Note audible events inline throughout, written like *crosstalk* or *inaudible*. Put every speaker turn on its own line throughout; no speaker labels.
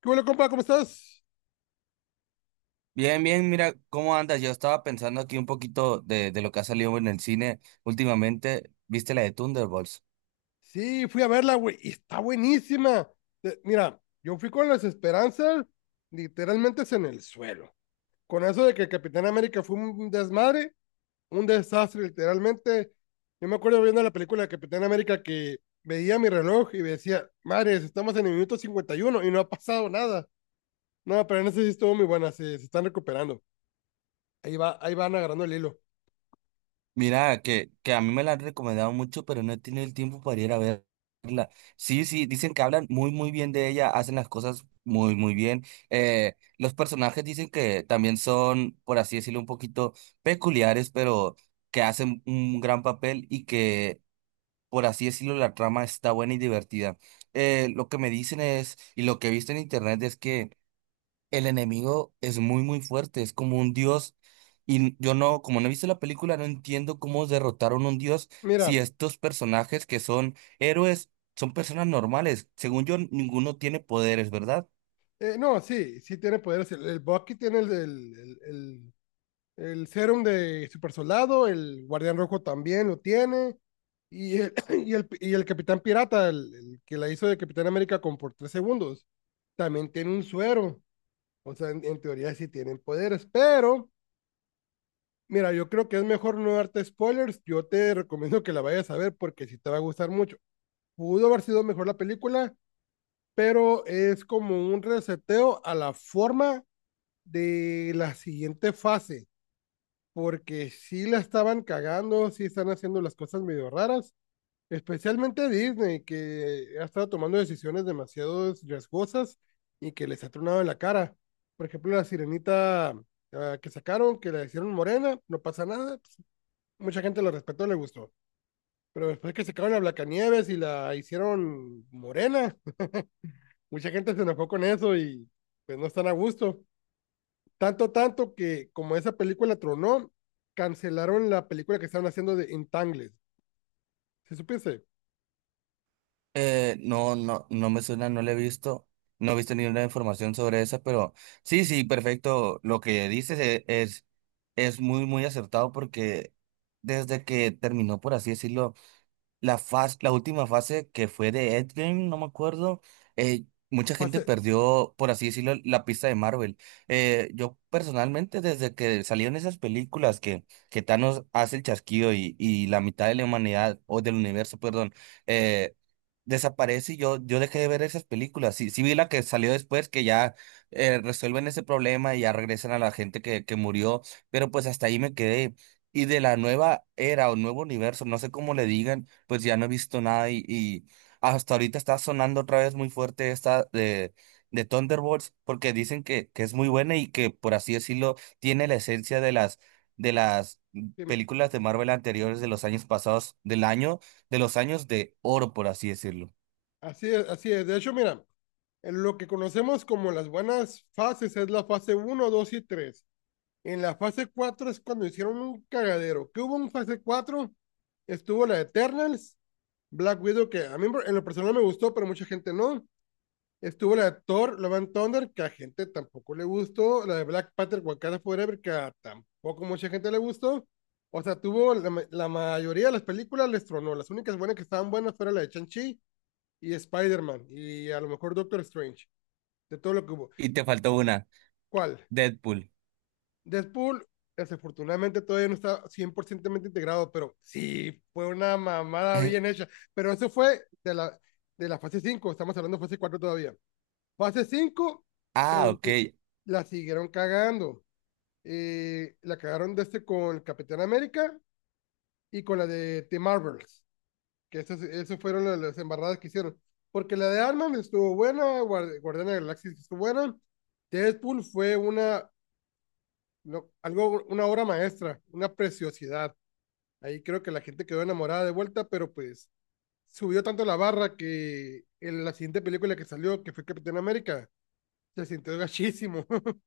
¿Qué bueno, compa? ¿Cómo estás?
Bien, bien, mira, ¿cómo andas? Yo estaba pensando aquí un poquito de lo que ha salido en el cine últimamente. ¿Viste la de Thunderbolts?
Sí, fui a verla, güey, y está buenísima. Mira, yo fui con las esperanzas literalmente en el suelo. Con eso de que Capitán América fue un desmadre, un desastre, literalmente. Yo me acuerdo viendo la película de Capitán América que veía mi reloj y me decía, madres, estamos en el minuto 51 y no ha pasado nada. No, pero en ese sí estuvo muy buena, se están recuperando. Ahí va, ahí van agarrando el hilo.
Mira, que a mí me la han recomendado mucho, pero no he tenido el tiempo para ir a ver. Sí, sí, dicen que hablan muy, muy bien de ella, hacen las cosas muy, muy bien. Los personajes dicen que también son, por así decirlo, un poquito peculiares, pero que hacen un gran papel y que, por así decirlo, la trama está buena y divertida. Lo que me dicen es, y lo que he visto en internet es que el enemigo es muy, muy fuerte, es como un dios. Y yo no, como no he visto la película, no entiendo cómo derrotaron un dios
Mira,
si estos personajes que son héroes son personas normales. Según yo, ninguno tiene poderes, ¿verdad?
no, sí, sí tiene poderes. El Bucky tiene el serum de Super Soldado, el Guardián Rojo también lo tiene. Y el, *clears throat* y el Capitán Pirata, el que la hizo de Capitán América con por 3 segundos, también tiene un suero. O sea, en teoría sí tienen poderes, pero mira, yo creo que es mejor no darte spoilers. Yo te recomiendo que la vayas a ver porque sí te va a gustar mucho. Pudo haber sido mejor la película, pero es como un reseteo a la forma de la siguiente fase porque sí la estaban cagando, sí están haciendo las cosas medio raras, especialmente Disney, que ha estado tomando decisiones demasiado riesgosas y que les ha tronado en la cara. Por ejemplo, la sirenita, que sacaron, que la hicieron morena, no pasa nada, pues, mucha gente lo respetó, le gustó. Pero después que sacaron a Blancanieves y la hicieron morena, *laughs* mucha gente se enojó con eso y pues no están a gusto. Tanto, tanto que como esa película tronó, cancelaron la película que estaban haciendo de Entangled. ¿Se supiese?
No, no, no me suena, no le he visto, no he visto ninguna información sobre esa, pero sí, sí, perfecto. Lo que dices, es muy, muy acertado porque desde que terminó, por así decirlo. La última fase que fue de Endgame, no me acuerdo, eh, mucha
Fue
gente
hace-
perdió, por así decirlo, la pista de Marvel. Yo personalmente, desde que salieron esas películas que Thanos hace el chasquido y la mitad de la humanidad, o del universo, perdón, eh, desaparece y yo dejé de ver esas películas. Sí, sí vi la que salió después, que ya resuelven ese problema y ya regresan a la gente que murió, pero pues hasta ahí me quedé. Y de la nueva era o nuevo universo, no sé cómo le digan, pues ya no he visto nada y hasta ahorita está sonando otra vez muy fuerte esta de Thunderbolts porque dicen que es muy buena y que, por así decirlo, tiene la esencia de las películas de Marvel anteriores de los años pasados, de los años de oro, por así decirlo.
Así es, así es. De hecho, mira, en lo que conocemos como las buenas fases es la fase uno 2 y tres. En la fase 4 es cuando hicieron un cagadero. ¿Qué hubo en fase cuatro? Estuvo la Eternals, Black Widow, que a mí en lo personal me gustó, pero mucha gente no. Estuvo la de Thor, Love and Thunder, que a gente tampoco le gustó. La de Black Panther, Wakanda Forever, que a tampoco mucha gente le gustó. O sea, tuvo la mayoría de las películas les tronó. Las únicas buenas que estaban buenas fueron la de Shang-Chi y Spider-Man y a lo mejor Doctor Strange, de todo lo que hubo.
Y te faltó una,
¿Cuál?
Deadpool.
Deadpool, desafortunadamente todavía no está 100% integrado, pero sí, fue una mamada bien
*laughs*
hecha. Pero eso fue de la, fase cinco. Estamos hablando de fase 4 todavía. Fase 5
Ah, ok.
la siguieron cagando. La cagaron de este con Capitán América y con la de The Marvels, que esas fueron las embarradas que hicieron. Porque la de Ant-Man estuvo buena, Guardiana Guardián de la Galaxia estuvo buena, Deadpool fue una, no, algo, una obra maestra, una preciosidad. Ahí creo que la gente quedó enamorada de vuelta, pero pues subió tanto la barra que en la siguiente película que salió, que fue Capitán América, se sintió gachísimo. *laughs*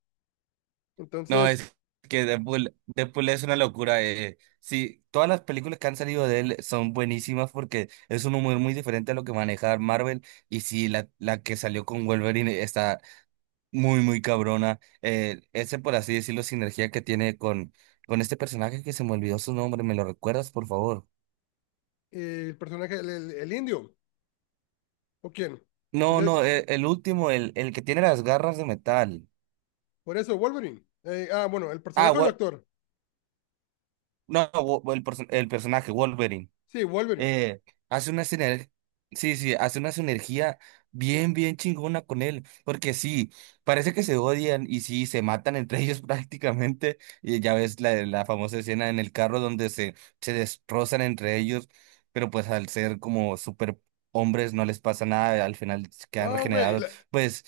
No,
Entonces
es que Deadpool es una locura. Sí, todas las películas que han salido de él son buenísimas porque es un humor muy diferente a lo que maneja Marvel. Y sí, la que salió con Wolverine está muy, muy cabrona. Ese, por así decirlo, sinergia que tiene con este personaje que se me olvidó su nombre. ¿Me lo recuerdas, por favor?
eh, el personaje, el indio, ¿o quién? Es
No,
de-
no, el último, el que tiene las garras de metal.
por eso, Wolverine. Bueno, el
Ah,
personaje o el
Wol-
actor.
no, Wol- el, perso- El personaje, Wolverine.
Sí, Wolverine.
eh, Hace una sinergia, sí, sí, hace una sinergia bien, bien chingona con él, porque sí, parece que se odian y sí, se matan entre ellos *laughs* prácticamente, y ya ves la famosa escena en el carro donde se destrozan entre ellos, pero pues al ser como super hombres no les pasa nada, al final quedan
No, güey,
regenerados, pues.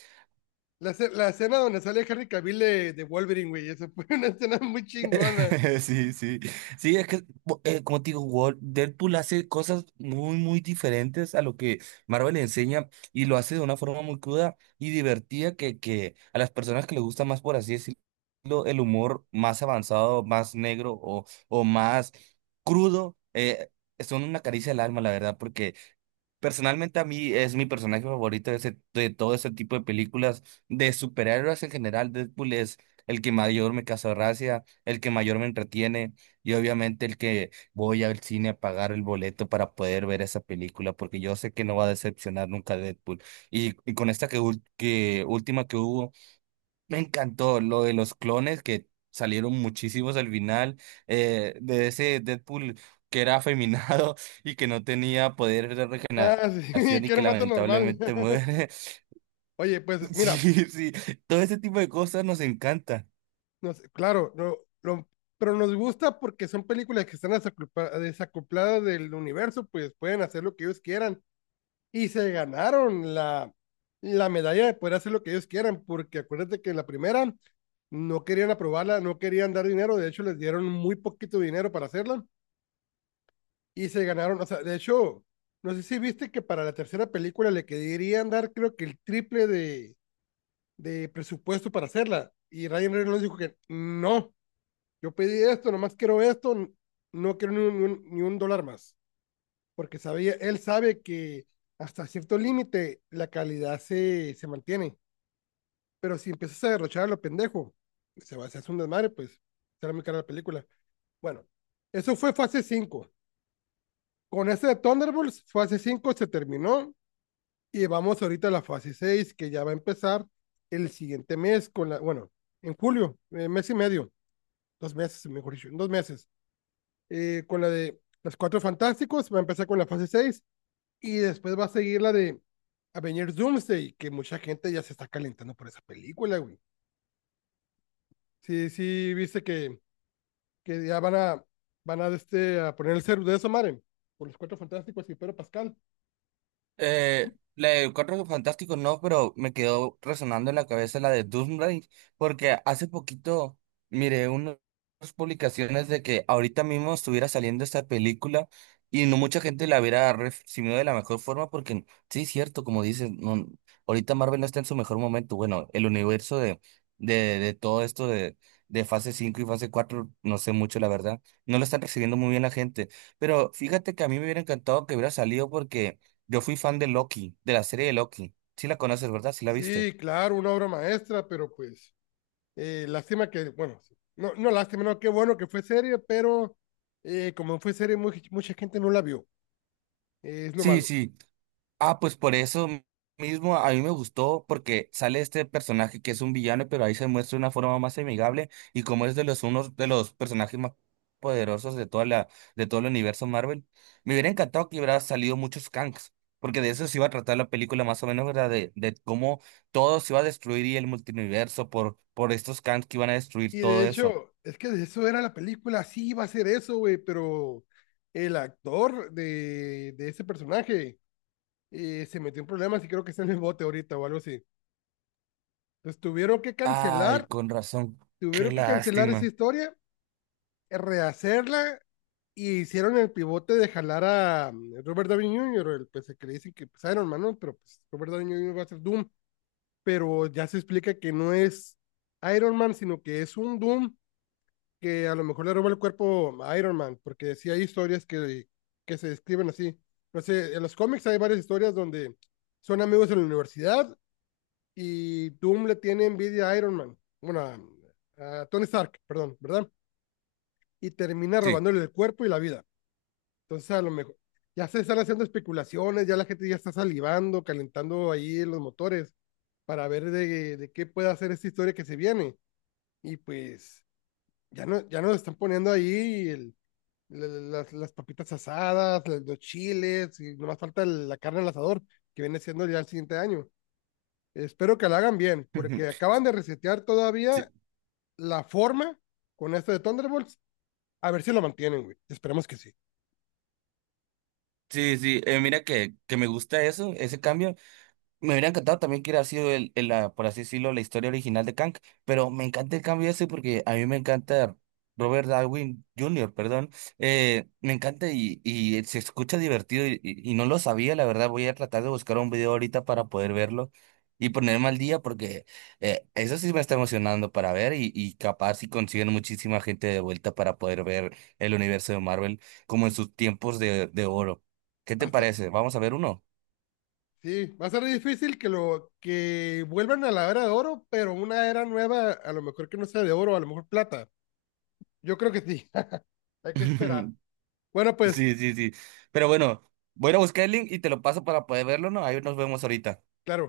la escena donde sale Henry Cavill de Wolverine, güey, esa fue una *laughs* escena muy chingona.
*laughs* Sí, sí. Sí, es que, como te digo, Deadpool hace cosas muy, muy diferentes a lo que Marvel le enseña, y lo hace de una forma muy cruda y divertida que a las personas que les gusta más, por así decirlo, el humor más avanzado, más negro, o más crudo, son una caricia al alma, la verdad, porque personalmente a mí es mi personaje favorito de todo ese tipo de películas, de superhéroes en general. Deadpool es el que mayor me causa gracia, el que mayor me entretiene y obviamente el que voy al cine a pagar el boleto para poder ver esa película, porque yo sé que no va a decepcionar nunca Deadpool. Y con esta que última que hubo, me encantó lo de los clones que salieron muchísimos al final, de ese Deadpool que era afeminado *laughs* y que no tenía poder de
Ah, sí, *laughs*
regeneración y
que era
que
un vato normal.
lamentablemente
*laughs*
muere. *laughs*
Oye, pues mira,
Sí, sí, todo ese tipo de cosas nos encanta.
no, claro, no, lo- pero nos gusta porque son películas que están desacopladas del universo, pues pueden hacer lo que ellos quieran. Y se ganaron la medalla de poder hacer lo que ellos quieran, porque acuérdate que en la primera no querían aprobarla, no querían dar dinero, de hecho les dieron muy poquito dinero para hacerla y se ganaron, o sea, de hecho, no sé si viste que para la tercera película le querían dar creo que el triple de presupuesto para hacerla, y Ryan Reynolds dijo que no, yo pedí esto, nomás quiero esto, no quiero ni un dólar más porque sabía, él sabe que hasta cierto límite la calidad se mantiene, pero si empiezas a derrochar a lo pendejo, se va a hacer un desmadre, pues será muy cara la película. Bueno, eso fue fase cinco. Con este de Thunderbolts, fase 5 se terminó y vamos ahorita a la fase 6 que ya va a empezar el siguiente mes, con la, bueno, en julio, mes y medio, 2 meses, mejor dicho, 2 meses, con la de los Cuatro Fantásticos, va a empezar con la fase seis. Y después va a seguir la de Avengers Doomsday, que mucha gente ya se está calentando por esa película, güey. Sí, sí, viste que, ya van a poner el cero de esa madre, por los cuatro fantásticos y Pedro Pascal.
La de Cuatro Fantásticos no, pero me quedó resonando en la cabeza la de Doomsday, porque hace poquito miré unas publicaciones de que ahorita mismo estuviera saliendo esta película y no mucha gente la hubiera recibido de la mejor forma, porque sí, es cierto, como dices, no, ahorita Marvel no está en su mejor momento. Bueno, el universo de todo esto de fase 5 y fase 4 no sé mucho, la verdad, no lo están recibiendo muy bien la gente, pero fíjate que a mí me hubiera encantado que hubiera salido porque yo fui fan de Loki, de la serie de Loki. Sí la conoces, ¿verdad? Sí la viste.
Sí, claro, una obra maestra, pero pues, lástima que, bueno, sí, no, no lástima, no, qué bueno que fue serie, pero como fue serie, mucha gente no la vio. Es lo
Sí,
malo.
sí. Ah, pues por eso mismo a mí me gustó porque sale este personaje que es un villano, pero ahí se muestra de una forma más amigable y como es de los unos de los personajes más poderosos de toda la de todo el universo Marvel. Me hubiera encantado que hubiera salido muchos Kangs, porque de eso se iba a tratar la película más o menos, ¿verdad? De cómo todo se iba a destruir y el multiverso por estos Kangs que iban a destruir
Y de
todo eso.
hecho, es que de eso era la película, sí iba a ser eso, güey, pero el actor de, ese personaje se metió en problemas y creo que está en el bote ahorita o algo así. Entonces
Ay, con razón. Qué
tuvieron que cancelar esa
lástima.
historia, rehacerla, y hicieron el pivote de jalar a Robert Downey Jr., el pues, el que le dicen que pues, Iron Man, ¿no? Pero pues Robert Downey Jr. va a ser Doom, pero ya se explica que no es Iron Man, sino que es un Doom que a lo mejor le roba el cuerpo a Iron Man, porque sí hay historias que se describen así. No sé, en los cómics hay varias historias donde son amigos en la universidad y Doom le tiene envidia a Iron Man, bueno, a Tony Stark, perdón, ¿verdad? Y termina
Sí.
robándole el cuerpo y la vida. Entonces, a lo mejor ya se están haciendo especulaciones, ya la gente ya está salivando, calentando ahí los motores para ver de qué puede hacer esta historia que se viene. Y pues ya, no, ya nos están poniendo ahí el, la- la- las papitas asadas, los chiles, y nomás falta la carne al asador, que viene siendo ya el siguiente año. Espero que la hagan bien, porque
*laughs*
acaban de resetear
Sí,
todavía la forma con esto de Thunderbolts. A ver si lo mantienen, güey. Esperemos que sí.
sí, sí. Mira que me gusta eso, ese cambio. Me hubiera encantado también que hubiera sido por así decirlo, la historia original de Kang, pero me encanta el cambio ese porque a mí me encanta Robert Darwin Junior, perdón. Me encanta y se escucha divertido y no lo sabía, la verdad, voy a tratar de buscar un video ahorita para poder verlo y ponerme al día porque, eso sí me está emocionando para ver y capaz si consiguen muchísima gente de vuelta para poder ver el universo de Marvel como en sus tiempos de oro. ¿Qué
Va
te
a estar-
parece? ¿Vamos a ver uno?
sí, va a ser difícil que lo que vuelvan a la era de oro, pero una era nueva, a lo mejor que no sea de oro, a lo mejor plata. Yo creo que sí. *laughs* Hay que esperar.
*laughs*
Bueno, pues,
Sí, sí, sí. Pero bueno, voy a ir a buscar el link y te lo paso para poder verlo, ¿no? Ahí nos vemos ahorita.
claro.